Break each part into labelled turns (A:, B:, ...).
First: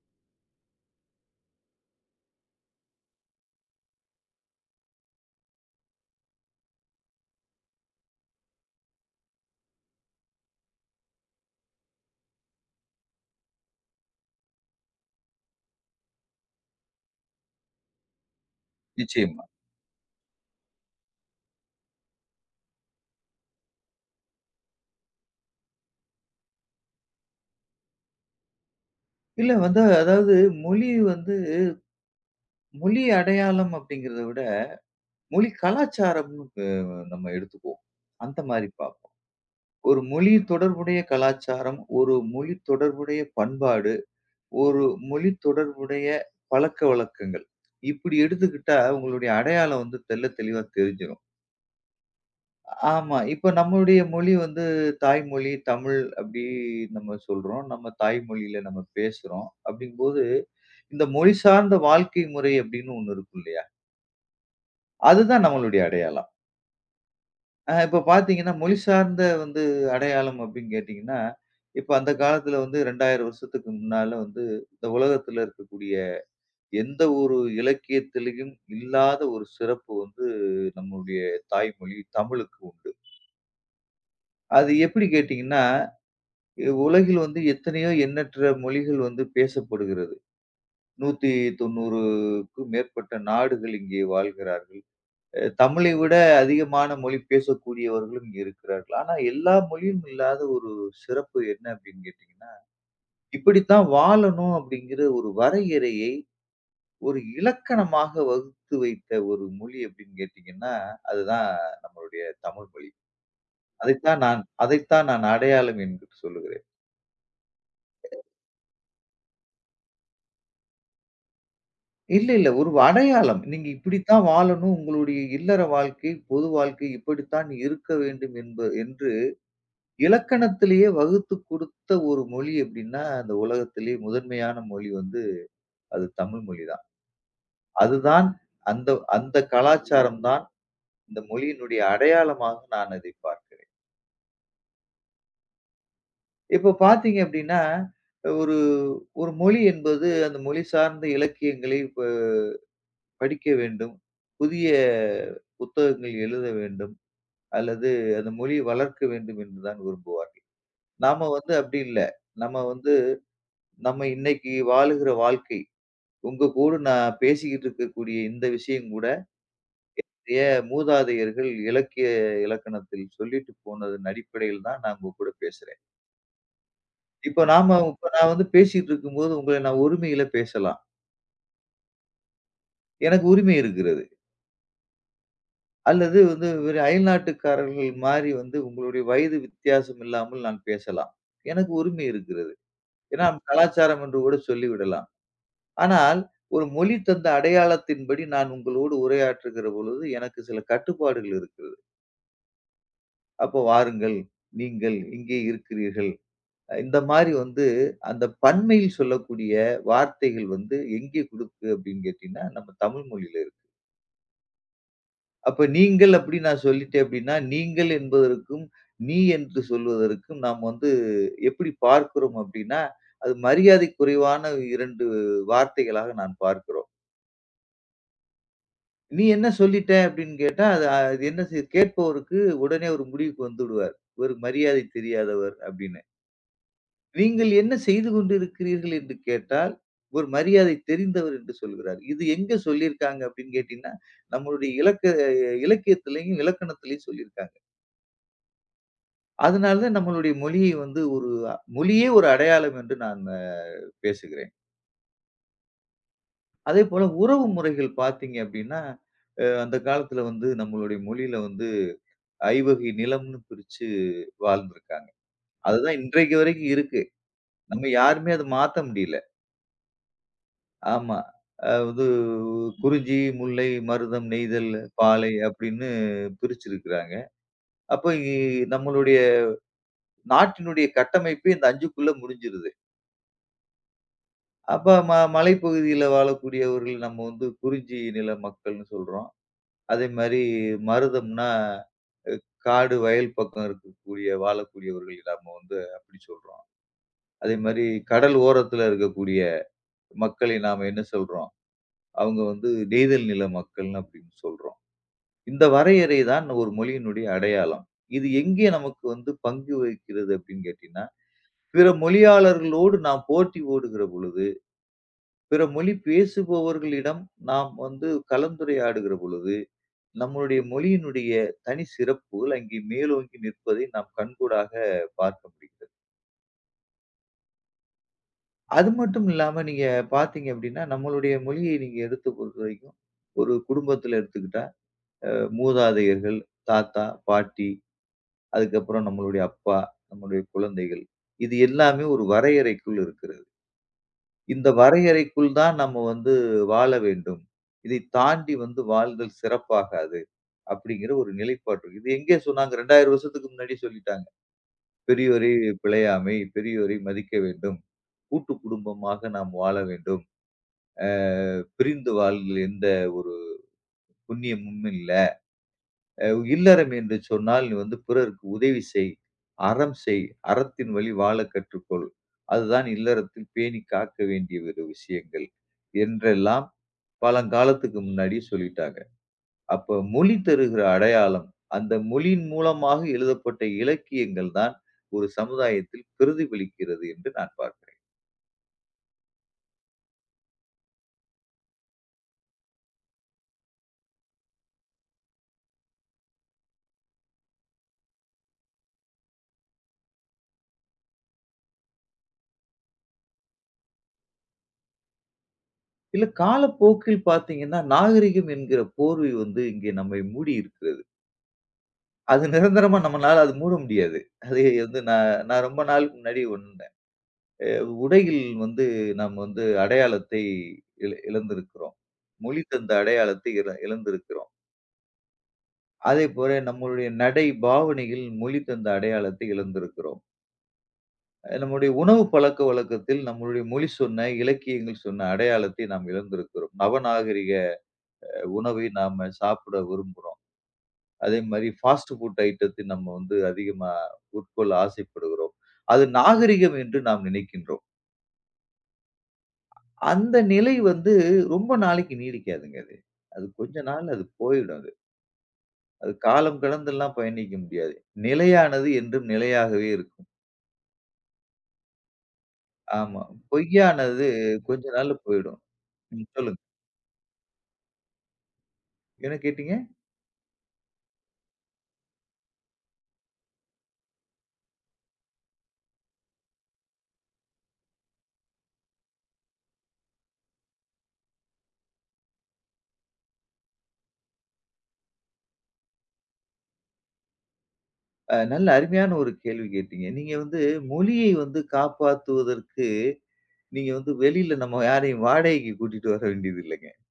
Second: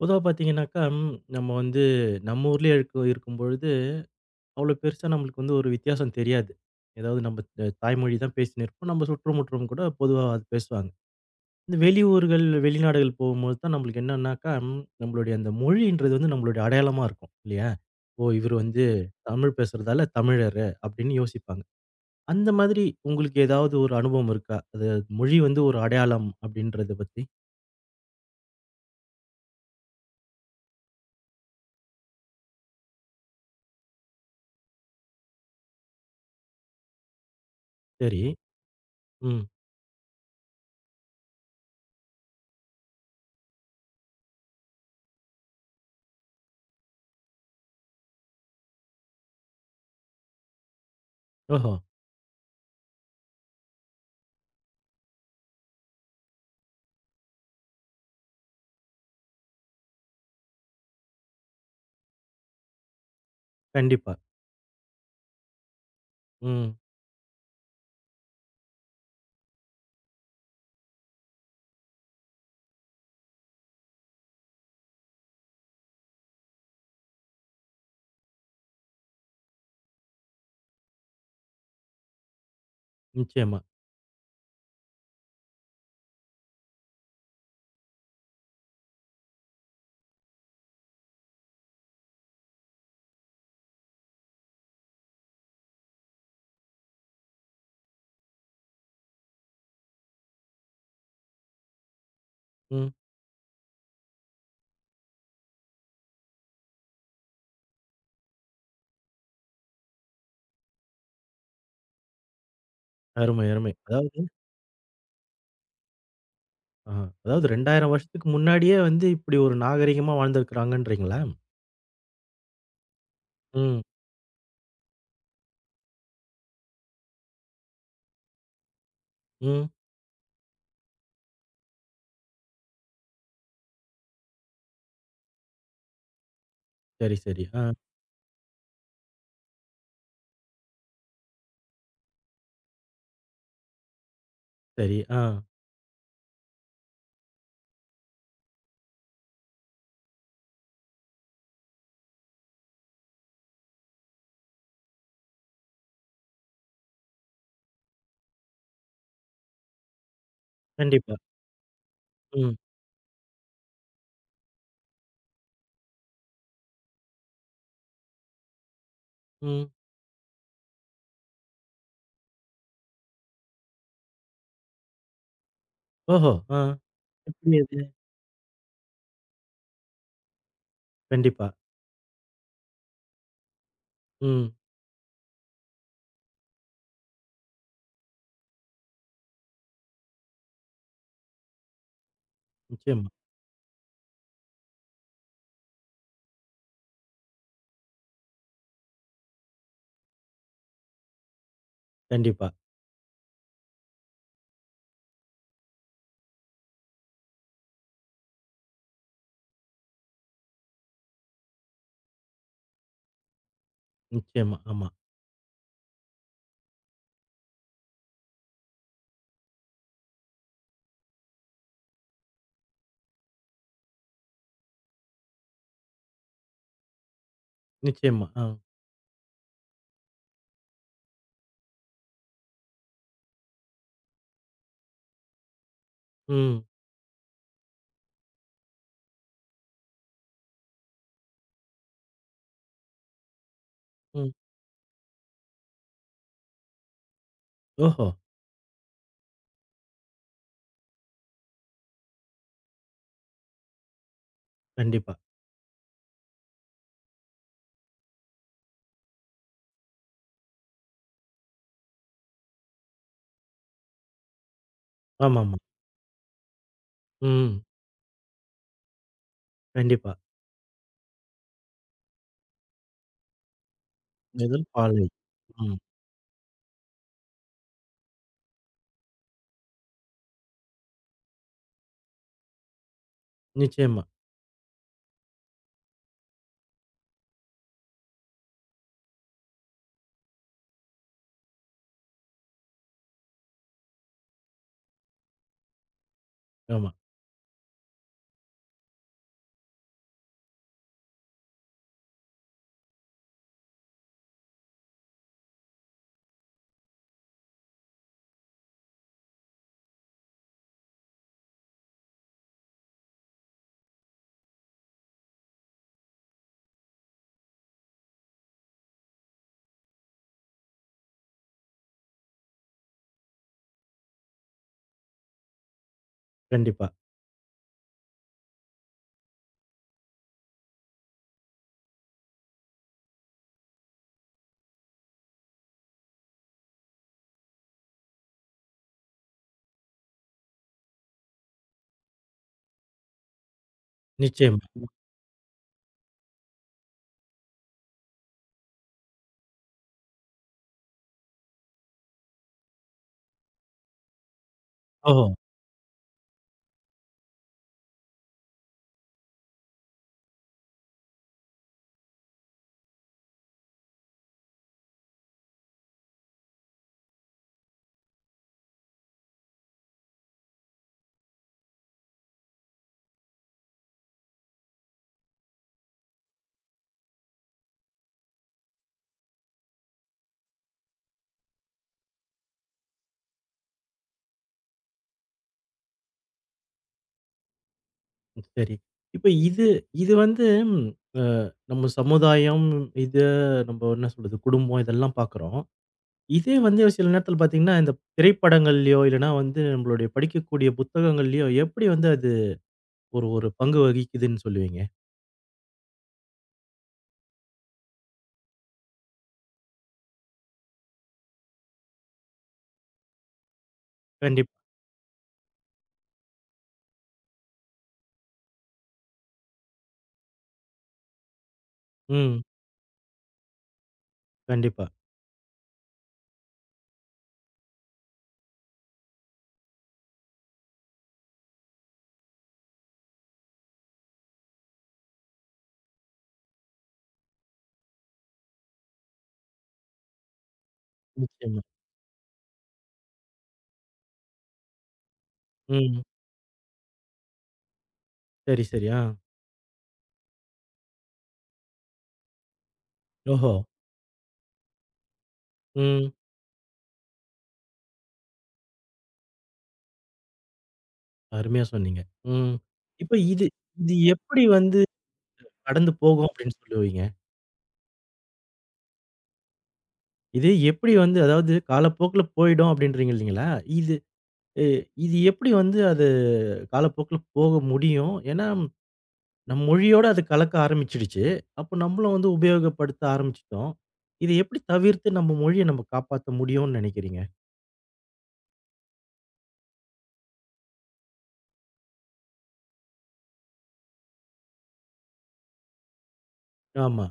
A: பொதுவா பார்த்தீங்கன்னாக்கா, நம்ம வந்து நம்ம ஊர்லயே இருக்கும்பொழுது, அவ்வளோ பெருசா நம்மளுக்கு வந்து ஒரு வித்தியாசம் தெரியாது. ஏதாவது நம்ம தாய்மொழி தான் பேசின்னு இருப்போம். நம்ம சுற்றுமுற்றும் கூட பொதுவா அது பேசுவாங்க. இந்த வெளியூர்கள், வெளிநாடுகள் போகும்போது தான் நம்மளுக்கு என்னன்னாக்கா, நம்மளுடைய அந்த மொழின்றது வந்து நம்மளுடைய அடையாளமா இருக்கும் இல்லையா? ஓ! இவரு வந்து
B: நிச்சயமா.
A: தமிழ் பேசுறதால தமிழரு அப்படின்னு யோசிப்பாங்க. அந்த மாதிரி உங்களுக்கு ஏதாவது ஒரு அனுபவம் இருக்கா? அது மொழி வந்து ஒரு அடையாளம் அப்படின்றத பத்தி?
B: இல்ல வந்து அதாவது மொழி வந்து மொழி அடையாளம் அப்படிங்கிறத விட, மொழி கலாச்சாரம்னு நம்ம எடுத்துக்குவோம்.
A: சரி.
B: அந்த மாரி பார்ப்போம்.
A: ம்.
B: ஒரு மொழி தொடர்புடைய கலாச்சாரம், ஒரு மொழி தொடர்புடைய பண்பாடு, ஒரு மொழி தொடர்புடைய பழக்கவழக்கங்கள். இப்படி எடுத்துக்கிட்டா உங்களுடைய அடையாளம் வந்து தெள்ள தெளிவா தெரிஞ்சிரும்.
A: ஓஹோ!
B: ஆமா. இப்ப நம்மளுடைய மொழி வந்து தாய்மொழி தமிழ் அப்படி நம்ம சொல்றோம். நம்ம தாய்மொழியில நம்ம பேசுறோம். அப்படிங்கும்போது இந்த மொழி சார்ந்த வாழ்க்கை முறை அப்படின்னு ஒண்ணு இருக்கும் இல்லையா?
A: கண்டிப்பா.
B: அதுதான் நம்மளுடைய அடையாளம்.
A: ம்.
B: இப்ப பார்த்தீங்கன்னா, மொழி சார்ந்த வந்து அடையாளம் அப்படின்னு கேட்டீங்கன்னா, இப்ப அந்த காலத்துல வந்து 2000 வருஷத்துக்கு முன்னால வந்து இந்த உலகத்துல இருக்கக்கூடிய எந்த ஒரு இலக்கியத்திலயும் இல்லாத ஒரு சிறப்பு வந்து நம்மளுடைய தாய்மொழி தமிழுக்கு உண்டு.
A: நிச்சயமா.
B: அது எப்படி கேட்டீங்கன்னா, உலகில் வந்து எத்தனையோ எண்ணற்ற மொழிகள் வந்து பேசப்படுகிறது. 190க்கும் மேற்பட்ட நாடுகள் இங்கே வாழ்கிறார்கள். தமிழை விட அதிகமான மொழி பேசக்கூடியவர்களும் இங்க இருக்கிறார்கள். ஆனா, எல்லா மொழியும் இல்லாத ஒரு சிறப்பு என்ன அப்படின்னு கேட்டீங்கன்னா,
A: ம்.
B: இப்படித்தான் வாழணும் அப்படிங்கிற ஒரு வரையறையை ஒரு இலக்கணமாக வகுத்து வைத்த ஒரு மொழி அப்படின்னு கேட்டீங்கன்னா, அதுதான் நம்மளுடைய தமிழ் மொழி.
A: அருமை, அருமை. அதாவது
B: அதைத்தான் நான் அடையாளம் என்று சொல்லுகிறேன்.
A: ஆ அதாவது 2000 வருஷத்துக்கு முன்னாடியே வந்து இப்படி ஒரு நாகரிகமா வாழ்ந்திருக்கிறாங்கன்றீங்களா?
B: இல்ல, இல்ல. ஒரு அடையாளம். நீங்க
A: ம்,
B: இப்படித்தான் வாழணும். உங்களுடைய இல்லற வாழ்க்கை, பொது வாழ்க்கை இப்படித்தான் இருக்க வேண்டும் என்று
A: ம்.
B: இலக்கணத்திலேயே வகுத்து கொடுத்த ஒரு மொழி அப்படின்னா, அந்த உலகத்திலேயே முதன்மையான மொழி வந்து அது தமிழ் மொழி தான்.
A: சரி, சரி. ஆ,
B: அதுதான் அந்த அந்த கலாச்சாரம் தான் இந்த மொழியினுடைய அடையாளமாக நான் அதை பார்க்கிறேன்.
A: சரி. ஆ,
B: இப்போ பார்த்தீங்க அப்படின்னா, ஒரு ஒரு மொழி என்பது அந்த மொழி சார்ந்த இலக்கியங்களை படிக்க வேண்டும். புதிய புத்தகங்கள் எழுத வேண்டும். அல்லது அந்த மொழியை வளர்க்க வேண்டும் என்று தான் விரும்புவார்கள்.
A: கண்டிப்பா.
B: நாம வந்து அப்படி இல்ல.
A: ம்,
B: நம்ம வந்து நம்ம இன்னைக்கு வாழுகிற வாழ்க்கை உங்க கூட நான் பேசிக்கிட்டு இருக்கக்கூடிய இந்த விஷயம் கூட,
A: ம்.
B: மூதாதையர்கள் இலக்கிய இலக்கணத்தில் சொல்லிட்டு போனதன் அடிப்படையில் தான் நான் உங்க கூட பேசுறேன்.
A: ஓஹோ! ஆ. எப்படி அது?
B: இப்ப நான் வந்து பேசிட்டு இருக்கும்போது உங்கள நான் உரிமையில பேசலாம்.
A: கண்டிப்பா.
B: எனக்கு உரிமை இருக்கிறது.
A: ம்.
B: அல்லது வந்து ஒரு அயல்நாட்டுக்காரர்கள் மாரி வந்து உங்களுடைய வயது வித்தியாசம் இல்லாமல் நான் பேசலாம். எனக்கு உரிமை இருக்கிறது.
A: நிச்சயமா.
B: ஏன்னா நம்ம கலாச்சாரம் என்று கூட சொல்லிவிடலாம். ஆனால் ஒரு மொழி தந்த அடையாளத்தின்படி நான் உங்களோடு உரையாற்றுகிற பொழுது எனக்கு சில கட்டுப்பாடுகள் இருக்கு.
A: கண்டிப்பா.
B: அப்போ வாருங்கள், நீங்கள் இங்கே இருக்கிறீர்கள். இந்த மாரி வந்து அந்த பன்மையில் சொல்லக்கூடிய வார்த்தைகள் வந்து எங்கே குடுக்கு அப்படின்னு கேட்டீங்கன்னா, நம்ம தமிழ் மொழியில இருக்கு.
A: நிச்சயமா. ஆமா.
B: அப்ப நீங்கள் அப்படி நான் சொல்லிட்டேன் அப்படின்னா, நீங்கள் என்பதற்கும், நீ என்று சொல்வதற்கும் நாம் வந்து எப்படி பார்க்கிறோம் அப்படின்னா, அது மரியாதை குறைவான 2 வார்த்தைகளாக நான் பார்க்கிறோம்.
A: நிச்சயமா. ஆ.
B: நீ என்ன சொல்லிட்ட அப்படின்னு கேட்டா, அது அது என்ன செய் கேட்பவருக்கு உடனே ஒரு முடிவுக்கு வந்துடுவார். ஒரு மரியாதை தெரியாதவர் அப்படின்னு.
A: ம்,
B: நீங்கள் என்ன செய்து கொண்டிருக்கிறீர்கள் என்று கேட்டால், ஒரு மரியாதை தெரிந்தவர் என்று சொல்கிறார். இது எங்க சொல்லியிருக்காங்க அப்படின்னு கேட்டீங்கன்னா,
A: ம்.
B: நம்மளுடைய இலக்கியத்திலேயும், இலக்கணத்திலேயும் சொல்லியிருக்காங்க.
A: ஓஹோ!
B: அதனால தான் நம்மளுடைய மொழியை வந்து ஒரு மொழியே ஒரு அடையாளம் என்று நான் பேசுகிறேன்.
A: கண்டிப்பா.
B: அதேபோல உறவு முறைகள் பார்த்தீங்க அப்படின்னா, அந்த காலத்தில வந்து நம்மளுடைய மொழியில வந்து ஐவகை நிலம்ன்னு பிரிச்சு வாழ்ந்திருக்காங்க.
A: ஆமாமா.
B: அதுதான் இன்றைக்கு வரைக்கும் இருக்கு.
A: ம்.
B: நம்ம யாருமே அத மாத்த முடியல.
A: கண்டிப்பா.
B: ஆமா. அது குறிஞ்சி, முல்லை, மருதம்,
A: முதல்
B: நெய்தல்,
A: பாலை.
B: பாலை
A: ம்.
B: அப்படின்னு பிரிச்சிருக்கிறாங்க. அப்ப இ நம்மளுடைய நாட்டினுடைய கட்டமைப்பே இந்த 5க்குள்ள முடிஞ்சிருது.
A: நிச்சயமா.
B: அப்ப மலைப்பகுதியில வாழக்கூடியவர்கள் நம்ம வந்து குறிஞ்சி நில மக்கள்னு சொல்றோம். அதே மாரி மருதம்னா காடு, வயல் பக்கம் இருக்கக்கூடிய வாழக்கூடியவர்களை நாம வந்து அப்படி சொல்றோம்.
A: ஆமா.
B: அதே மாரி கடல் ஓரத்துல இருக்கக்கூடிய மக்களை நாம என்ன சொல்றோம்? அவங்க வந்து நெய்தல் நில மக்கள்னு அப்படின்னு சொல்றோம். இந்த வரையறை தான் ஒரு மொழியினுடைய அடையாளம். இது எங்கே நமக்கு வந்து பங்கு வகிக்கிறது அப்படின்னு கேட்டீங்கன்னா, பிற மொழியாளர்களோடு நாம் போட்டி ஓடுகிற பொழுது, பிற மொழி பேசுபவர்களிடம் நாம் வந்து கலந்துரையாடுகிற பொழுது, நம்மளுடைய மொழியினுடைய தனி சிறப்புகள் அங்கே மேலோங்கி நிற்பதை நாம் கண்கூடாக பார்க்க முடிகிறது.
A: கண்டிப்பா.
B: அது மட்டும் இல்லாம நீங்க பார்த்தீங்க அப்படின்னா, நம்மளுடைய மொழியை நீங்க எடுத்து பொறுத்தவரைக்கும், ஒரு குடும்பத்தில எடுத்துக்கிட்டா, மூதாதையர்கள், தாத்தா, பாட்டி அதுக்கப்புறம் நம்மளுடைய அப்பா, நம்முடைய குழந்தைகள். இது எல்லாமே ஒரு வரையறைக்குள் இருக்கிறது.
A: நிச்சயமா.
B: இந்த வரையறைக்குள் தான் நம்ம வந்து வாழ வேண்டும். இதை தாண்டி வந்து வாழ்தல் சிறப்பாகாது. அப்படிங்கிற ஒரு நிலைப்பாடு இருக்கு. இது எங்கே சொன்னாங்க? 2000 வருஷத்துக்கு முன்னாடியே சொல்லிட்டாங்க.
A: ஓஹோ!
B: பெரியோரை பிழையாமை, பெரியோரை மதிக்க வேண்டும். கூட்டு குடும்பமாக நாம் வாழ வேண்டும். அ பிரிந்து வாழ்தல் எந்த ஒரு புண்ணியமும் இல்ல. இல்லறம் என்று சொன்னால் நீ வந்து பிறருக்கு உதவி செய் அறம் செய் அறத்தின் வழி வாழ கற்றுக்கொள் அதுதான் இல்லறத்தில் பேணி காக்க வேண்டிய ஒரு விஷயங்கள் என்றெல்லாம் பழங்காலத்துக்கு முன்னாடி சொல்லிட்டாங்க. அப்ப மொழி தருகிற அடையாளம் அந்த மொழியின் மூலமாக எழுதப்பட்ட இலக்கியங்கள் தான் ஒரு சமுதாயத்தில் பிரதிபலிக்கிறது என்று நான் பார்க்கிறேன்.
A: சரி. இப்ப இது இது வந்து ம் அ நம்ம சமுதாயம், இது நம்ம என்ன சொல்றது, குடும்பம் இதெல்லாம் பார்க்குறோம். இதே வந்து சில நேரத்தில பார்த்தீங்கன்னா, இந்த திரைப்படங்கள்லயோ, இல்லன்னா வந்து நம்மளுடைய படிக்கக்கூடிய புத்தகங்கள்லயோ, எப்படி வந்து அது ஒரு ஒரு பங்கு வகிக்குதுன்னு சொல்லுவீங்க?
B: இல்ல காலப்போக்கில் பாத்தீங்கன்னா நாகரிகம் என்கிற போர்வை வந்து இங்கே நம்மை மூடி இருக்கிறது. அது நிரந்தரமா நம்மனால அது மூட முடியாது.
A: கண்டிப்பா.
B: அது வந்து நான் நான் ரொம்ப நாளுக்கு முன்னாடி உணர்ந்தேன். அ உடையில் வந்து நாம் வந்து அடையாளத்தை இழந்திருக்கிறோம்.
A: ம்.
B: மொழி தந்த அடையாளத்தை இழந்திருக்கிறோம்.
A: கண்டிப்பா.
B: அதேபோல நம்மளுடைய நடை, பாவனையில் மொழி தந்த அடையாளத்தை இழந்திருக்கிறோம். நம்முடைய உணவு பழக்கவழக்கத்தில் நம்மளுடைய மொழி சொன்ன, இலக்கியங்கள் சொன்ன அடையாளத்தை நாம் இழந்திருக்கிறோம். நவநாகரிக உணவை நாம சாப்பிட விரும்புறோம். அதே
A: நிச்சயமா.
B: மாதிரி ஃபாஸ்ட் ஃபுட் ஐட்டத்தை நம்ம வந்து அதிகமா உட்கொள்ள ஆசைப்படுகிறோம்.
A: ம்.
B: அது நாகரிகம் என்று நாம் நினைக்கின்றோம்.
A: சரி, சரி. ஆ.
B: அந்த நிலை வந்து ரொம்ப நாளைக்கு நீடிக்காதுங்க அது. அது
A: ஓஹோ!
B: கொஞ்ச நாள் அது போயிடும் அது.
A: ம்.
B: அது காலம் கடந்தெல்லாம் பயணிக்க முடியாது. நிலையானது என்றும் நிலையாகவே இருக்கும்.
A: அருமையா சொன்னீங்க. ம். இப்ப
B: ஆமா.
A: இது இது
B: பொய்யானது
A: எப்படி வந்து
B: கொஞ்ச நாள்ல போயிடும்.
A: கடந்து
B: ம்.
A: போகும் அப்படின்னு
B: சொல்லுங்க.
A: சொல்லுவீங்க?
B: என்ன கேட்டீங்க?
A: இது எப்படி வந்து அதாவது காலப்போக்குல போயிடும் அப்படின்றீங்க இல்லைங்களா? இது அ இது எப்படி வந்து அது காலப்போக்குல போக முடியும்? ஏன்னா, நம் மொழியோட அது கலக்க ஆரம்பிச்சுடுச்சு. அப்போ நம்மளும் வந்து உபயோகப்படுத்த ஆரம்பிச்சுட்டோம். இத எப்படி தவிர்த்து நம்ம மொழிய நம்ம காப்பாத்த முடியும்னு நினைக்கிறீங்க?
B: நல்ல அருமையான ஒரு கேள்வி கேட்டீங்க. நீங்க வந்து மொழியை வந்து காப்பாத்துவதற்கு, நீங்க வந்து வெளியில நம்ம யாரையும் வாடகைக்கு கூட்டிட்டு வர வேண்டியது இல்லங்க.
A: ஆமா.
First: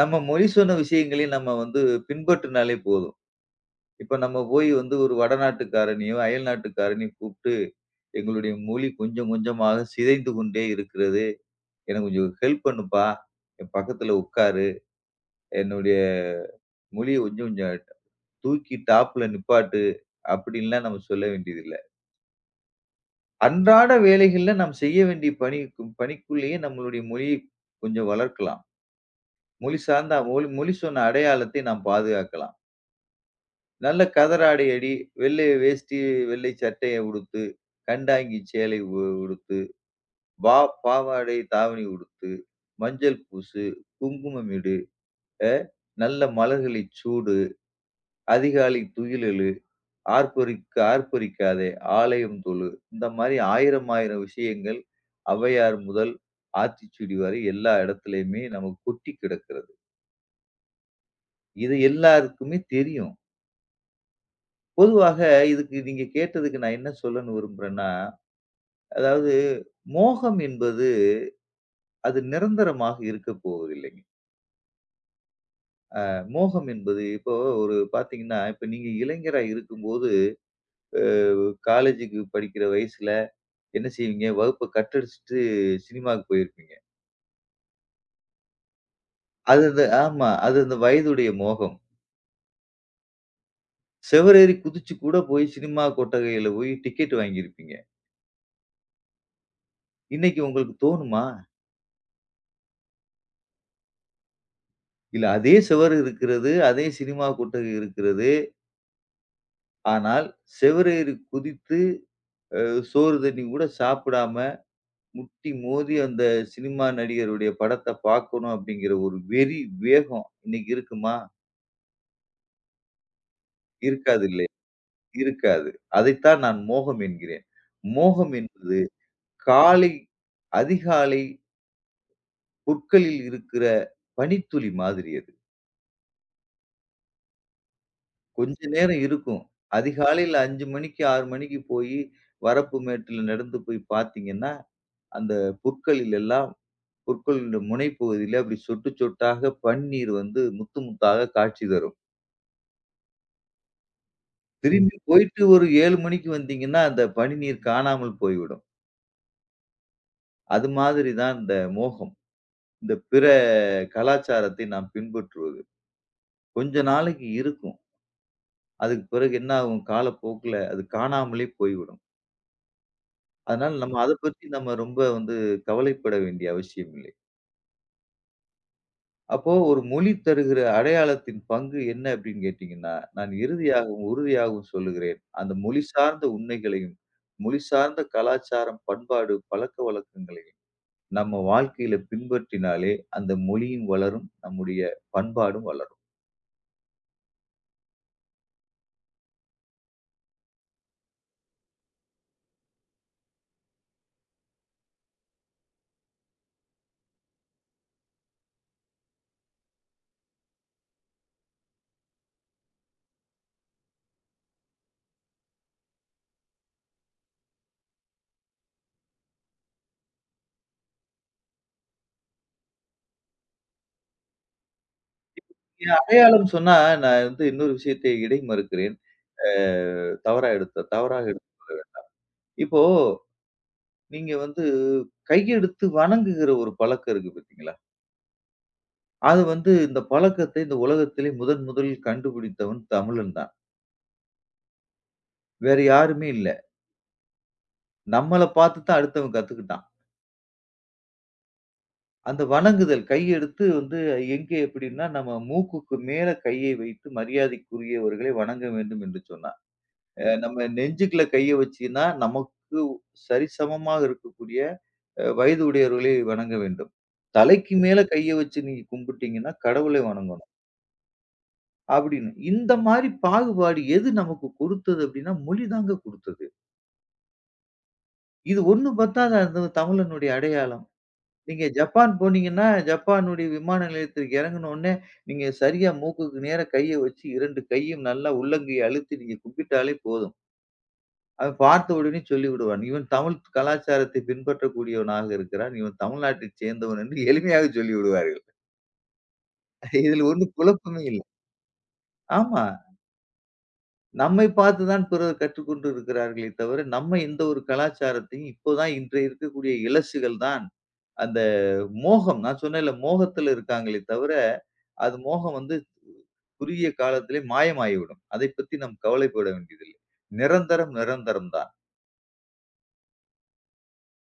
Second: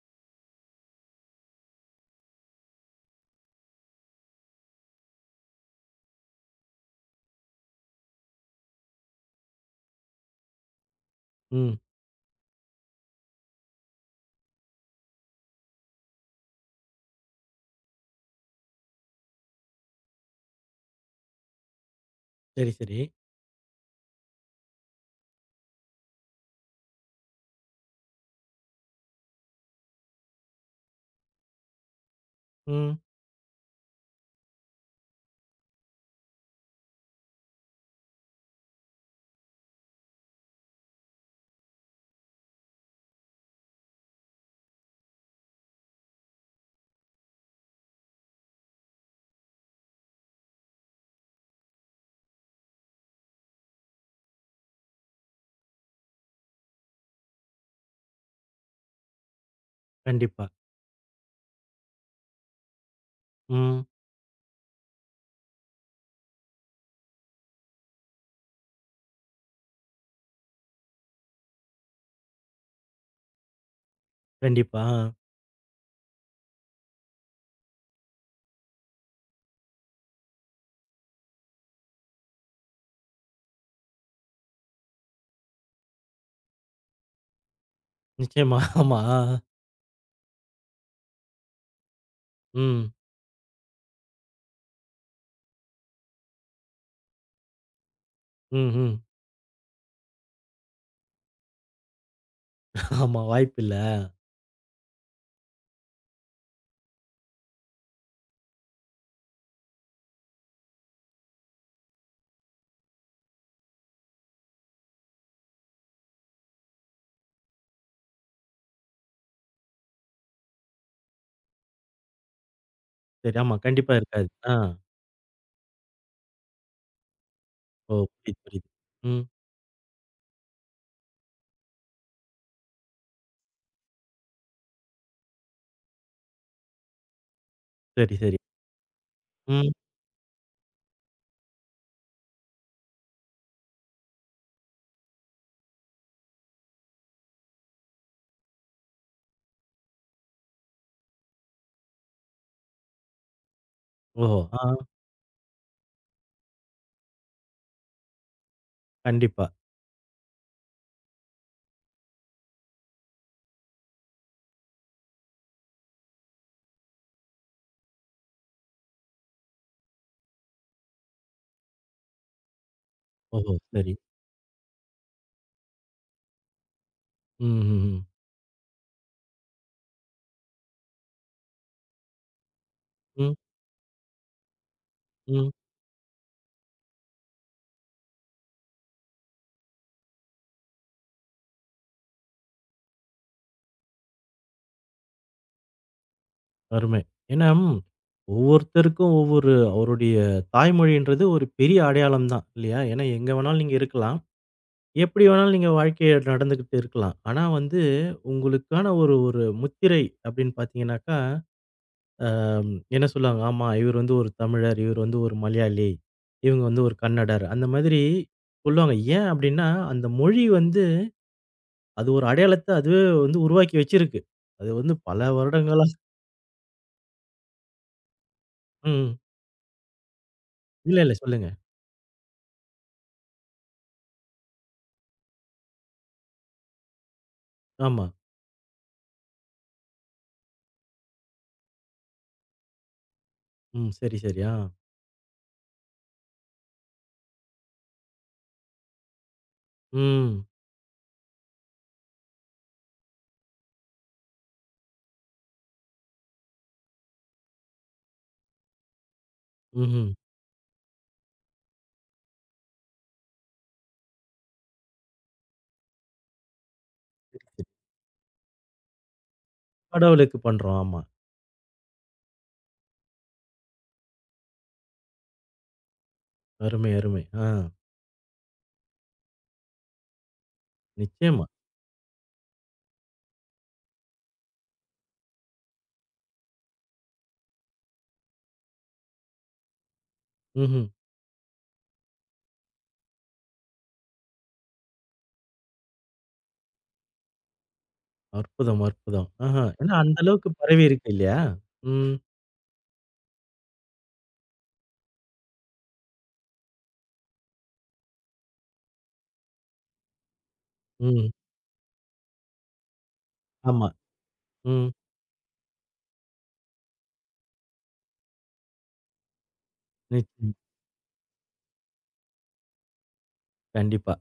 B: நம்ம மொழி சொன்ன விஷயங்களை நம்ம வந்து பின்பற்றினாலே போதும். இப்ப நம்ம போய் வந்து ஒரு வடநாட்டுக்காரனையோ, அயல் நாட்டுக்காரனையும் கூப்பிட்டு, "எங்களுடைய மொழி கொஞ்சம் கொஞ்சமாக சிதைந்து கொண்டே இருக்கிறது.
A: ம்.
B: எனக்கு கொஞ்சம் ஹெல்ப் பண்ணுப்பா. என் பக்கத்துல உட்காரு. என்னுடைய மொழிய கொஞ்சம் கொஞ்சம் தூக்கி டாப்ல நிப்பாட்டு." அப்படின்லாம் நம்ம சொல்ல வேண்டியதில்ல.
A: சரி, சரி.
B: அன்றாட வேலைகள்ல நாம் செய்ய வேண்டிய பணிக்கு பணிக்குள்ளேயே நம்மளுடைய மொழியை கொஞ்சம் வளர்க்கலாம். மொழி சார்ந்த மொழி மொழி சொன்ன அடையாளத்தை நாம் பாதுகாக்கலாம்.
A: ம்.
B: நல்ல கதர் ஆடை அடி, வெள்ளை வேஷ்டி, வெள்ளை சட்டைய உடுத்து, கண்டாங்கி சேலை உடுத்து, பா பாவாடை, தாவணி உடுத்து, மஞ்சள் பூசு, குங்குமம் இடு, அ நல்ல மலர்களைச் சூடு, அதிகாலை துயில் எழு, ஆர்ப்பரிக்க ஆர்ப்பரிக்காதே, ஆலயம் தொழு. இந்த மாரி 1000 1000 விஷயங்கள் ஔவையார் முதல் ஆத்திச்சூடி வரை எல்லா இடத்துலயுமே நமக்கு கொட்டி கிடக்கிறது.
A: கண்டிப்பா.
B: இது எல்லாருக்குமே தெரியும்.
A: ம்.
B: பொதுவாக இதுக்கு நீங்க கேட்டதுக்கு நான் என்ன சொல்லன்னு விரும்புறேன்னா அதாவது மோகம் என்பது அது நிரந்தரமாக இருக்க போவதில்லைங்க.
A: கண்டிப்பா. ஆ.
B: மோகம் என்பது இப்போ ஒரு பார்த்தீங்கன்னா, இப்ப நீங்க இளைஞரா இருக்கும்போது, அ காலேஜுக்கு படிக்கிற வயசுல என்ன செய்வீங்க? வகுப்ப கட் அடிச்சுட்டு சினிமாக்கு போயிருப்பீங்க.
A: நிச்சயமா. ஆமா. ஆ. ஆ.
B: அது அது ஆமா. அது அந்த வயதுடைய மோகம்.
A: ம்.
B: செவரேறி குதிச்சு கூட போய் சினிமா கொட்டகையில போய் டிக்கெட் வாங்கியிருப்பீங்க.
A: ம், ம்.
B: இன்னைக்கு உங்களுக்கு தோணுமா?
A: ஆமா. வாய்ப்பில்ல.
B: இல்ல அதே செவரு இருக்கிறது, அதே சினிமா கொட்டகை இருக்கிறது. ஆனால் செவரேறி குதித்து அ சோறு தண்ணி கூட சாப்பிடாம முட்டி மோதி அந்த சினிமா நடிகருடைய படத்த பார்க்கணும் அப்படிங்கிற ஒரு வெறி, வேகம் இன்னைக்கு இருக்குமா?
A: சரி. ஆமா. கண்டிப்பா
B: இருக்காது
A: இருக்காது.
B: இல்லையா?
A: ஆ.
B: இருக்காது. அதைத்தான் நான் மோகம் என்கிறேன்.
A: ஓ!
B: மோகம்
A: புரியுது, புரியுது.
B: என்பது
A: ம்.
B: காலை அதிகாலை புற்களில் இருக்கிற பனித்துளி மாதிரி அது.
A: சரி, சரி.
B: கொஞ்ச நேரம் இருக்கும்.
A: ம்.
B: அதிகாலையில 5 மணிக்கு, 6 மணிக்கு போயி வரப்பு மேட்டுல நடந்து போய் பார்த்தீங்கன்னா, அந்த புற்களில் எல்லாம் புற்களின் முனைப்பகுதியில அப்படி சொட்டு சொட்டாக பன்னீர் வந்து முத்து முத்தாக காட்சி தரும்.
A: ஓஹோ! ஆ.
B: திரும்பி போயிட்டு ஒரு 7 மணிக்கு வந்தீங்கன்னா, அந்த பனி நீர் காணாமல் போய்விடும்.
A: கண்டிப்பா.
B: அது மாதிரி தான் இந்த மோகம். இந்த பிற கலாச்சாரத்தை நாம் பின்பற்றுவது. கொஞ்ச நாளைக்கு இருக்கும். அதுக்கு பிறகு என்ன ஆகும்? காலப்போக்குல அது காணாமலே போய்விடும்.
A: ஓஹோ!
B: அதனால
A: சரி.
B: நம்ம அத பத்தி நம்ம ரொம்ப வந்து கவலைப்பட வேண்டிய அவசியம் இல்லை.
A: ம்ஹ்ஹ்ம்.
B: அப்போ ஒரு மொழி தருகிற அடையாளத்தின் பங்கு என்ன அப்படின்னு கேட்டீங்கன்னா,
A: ம்,
B: நான்
A: ம்.
B: இறுதியாகவும், உறுதியாகவும் சொல்லுகிறேன்.
A: ம், ம்.
B: அந்த மொழி சார்ந்த உண்மைகளையும், மொழி சார்ந்த கலாச்சாரம், பண்பாடு, பழக்கவழக்கங்களை நம்ம வாழ்க்கையில பின்பற்றினாலே, அந்த மொழியும் வளரும், நம்முடைய பண்பாடும் வளரும்.
A: அருமை. ஏன்னா, ம், ஒவ்வொருத்தருக்கும் ஒவ்வொரு அவருடைய தாய்மொழின்றது ஒரு பெரிய அடையாளம் தான் இல்லையா? ஏன்னா, எங்க வேணாலும் நீங்க இருக்கலாம். எப்படி வேணாலும் நீங்க வாழ்க்கைய நடந்துகிட்டு இருக்கலாம். ஆனா வந்து, உங்களுக்கான ஒரு ஒரு முத்திரை அப்படின்னு பார்த்தீங்கன்னாக்கா, அம் என்ன சொல்லுவாங்க? ஆமா, இவர் வந்து ஒரு தமிழர், இவர் வந்து ஒரு மலையாளி, இவங்க வந்து ஒரு கன்னடர். அந்த மாதிரி சொல்லுவாங்க. ஏன் அப்படின்னா, அந்த மொழி வந்து அது ஒரு அடையாளத்த அதுவே வந்து உருவாக்கி வச்சிருக்கு. அது வந்து பல வருடங்களா
B: நீங்க அடையாளம் சொன்னா, நான் வந்து இன்னொரு விஷயத்தை இடை மறுக்கிறேன்.
A: ம்.
B: அ தவறா எடுத்த
A: இல்ல, இல்ல.
B: தவறாக எடுத்
A: சொல்லுங்க.
B: இப்போ நீங்க வந்து கையெடுத்து வணங்குகிற ஒரு பழக்கம் இருக்கு பார்த்தீங்களா?
A: ஆமா.
B: அது வந்து இந்த பழக்கத்தை இந்த உலகத்திலே முதன் முதலில் கண்டுபிடித்தவன் தமிழன் தான்.
A: ம். சரி, சரி. ஆ.
B: வேற யாருமே இல்ல. நம்மள பார்த்து தான் அடுத்தவன் கத்துக்கிட்டான்.
A: ம்.
B: அந்த வணங்குதல் கையெடுத்து வந்து எங்கே எப்படின்னா, நம்ம மூக்குக்கு மேல கையை வைத்து மரியாதைக்குரியவர்களை வணங்க வேண்டும் என்று சொன்னா.
A: ம்ஹ்ம்.
B: நம்ம நெஞ்சுக்குள்ள கைய வச்சுன்னா, நமக்கு சரிசமமாக இருக்கக்கூடிய வயது உடையவர்களை வணங்க வேண்டும். தலைக்கு மேல கைய வச்சு நீங்க கும்பிட்டீங்கன்னா, கடவுளை
A: கடவுளுக்கு
B: வணங்கணும்.
A: பண்றோம். ஆமா.
B: அப்படின்னு. இந்த மாரி பாகுபாடு எது நமக்கு கொடுத்தது அப்படின்னா, மொழி தாங்க கொடுத்தது.
A: அருமை, அருமை. ஆ.
B: இது ஒண்ணு பத்தாதா அந்த தமிழனுடைய அடையாளம்.
A: நிச்சயமா.
B: நீங்க ஜப்பான் போனீங்கன்னா, ஜப்பானுடைய விமான நிலையத்திற்கு இறங்குன உடனே, நீங்க சரியா மூக்குக்கு நேரா கைய வச்சு 2 கையும் நல்லா உள்ளங்கைய அழுத்தி நீங்க கும்பிட்டாலே போதும்.
A: ம்ஹ்ம்.
B: அவன் பார்த்த உடனே சொல்லிவிடுவான். இவன் தமிழ் கலாச்சாரத்தை பின்பற்றக்கூடியவனாக இருக்கிறான். இவன் தமிழ்நாட்டைச் சேர்ந்தவன் என்று எளிமையாக சொல்லிவிடுவார்கள்.
A: அற்புதம், அற்புதம். ஆஹா. ஏன்னா அந்த
B: இதில்
A: அளவுக்கு
B: ஒண்ணும் குழப்பமே
A: பரவியிருக்கு
B: இல்லை.
A: இல்லையா? ம்.
B: ஆமா. நம்மை பார்த்து தான் பிறர் கற்றுக்கொண்டு இருக்கிறார்களே தவிர, நம்ம எந்த ஒரு கலாச்சாரத்தையும் இப்போதான் இன்று இருக்கக்கூடிய இலசுகள் தான்
A: ம்.
B: அந்த மோகம் நான் சொன்னேன்ல, மோகத்துல
A: ஆமா.
B: இருக்காங்களே தவிர,
A: ம்.
B: அது மோகம் வந்து குறுகிய காலத்திலே மாயமாகிவிடும். அதைப் பத்தி நாம் கவலைப்பட வேண்டியதில்லை.
A: நிச்சயம்.
B: நிரந்தரம், நிரந்தரம் தான்.
A: கண்டிப்பா.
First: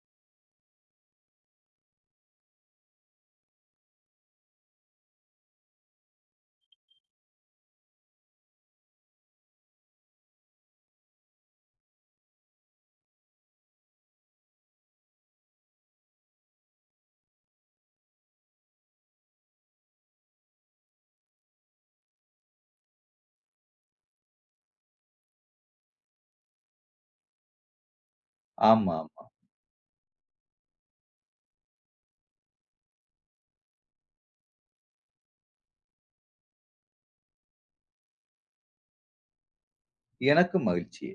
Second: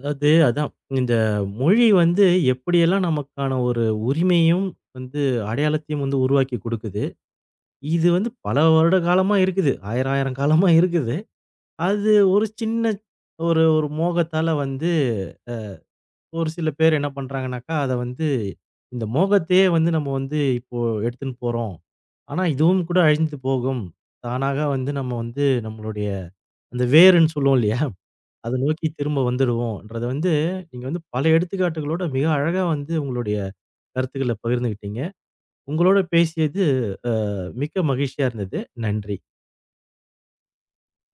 A: அதாவது அதான். இந்த மொழி வந்து எப்படியெல்லாம் நமக்கான ஒரு உரிமையும், வந்து அடையாளத்தையும் வந்து உருவாக்கி குடுக்குது. இது வந்து பல வருட காலமா இருக்குது. 1000 1000 காலமா இருக்குது. அது ஒரு சின்ன ஒரு ஒரு மோகத்தால வந்து ஒரு சில பேர் என்ன பண்றாங்கனாக்கா, அத வந்து இந்த மோகத்தையே வந்து நம்ம வந்து இப்போ எடுத்துன்னு போறோம். ஆனா இதுவும் கூட அழிந்து போகும். தானாக வந்து நம்ம வந்து நம்மளுடைய அந்த வேருன்னு சொல்லுவோம் இல்லையா? அத நோக்கி
B: ஆமா,
A: திரும்ப
B: ஆமா.
A: வந்துடுவோம்ன்றத வந்து நீங்க வந்து பல எடுத்துக்காட்டுகளோட மிக அழகா வந்து உங்களுடைய கருத்துக்கள பகிர்ந்துகிட்டீங்க. உங்களோட பேசியது மிக்க மகிழ்ச்சியா இருந்தது. நன்றி.
B: எனக்கும் மகிழ்ச்சி.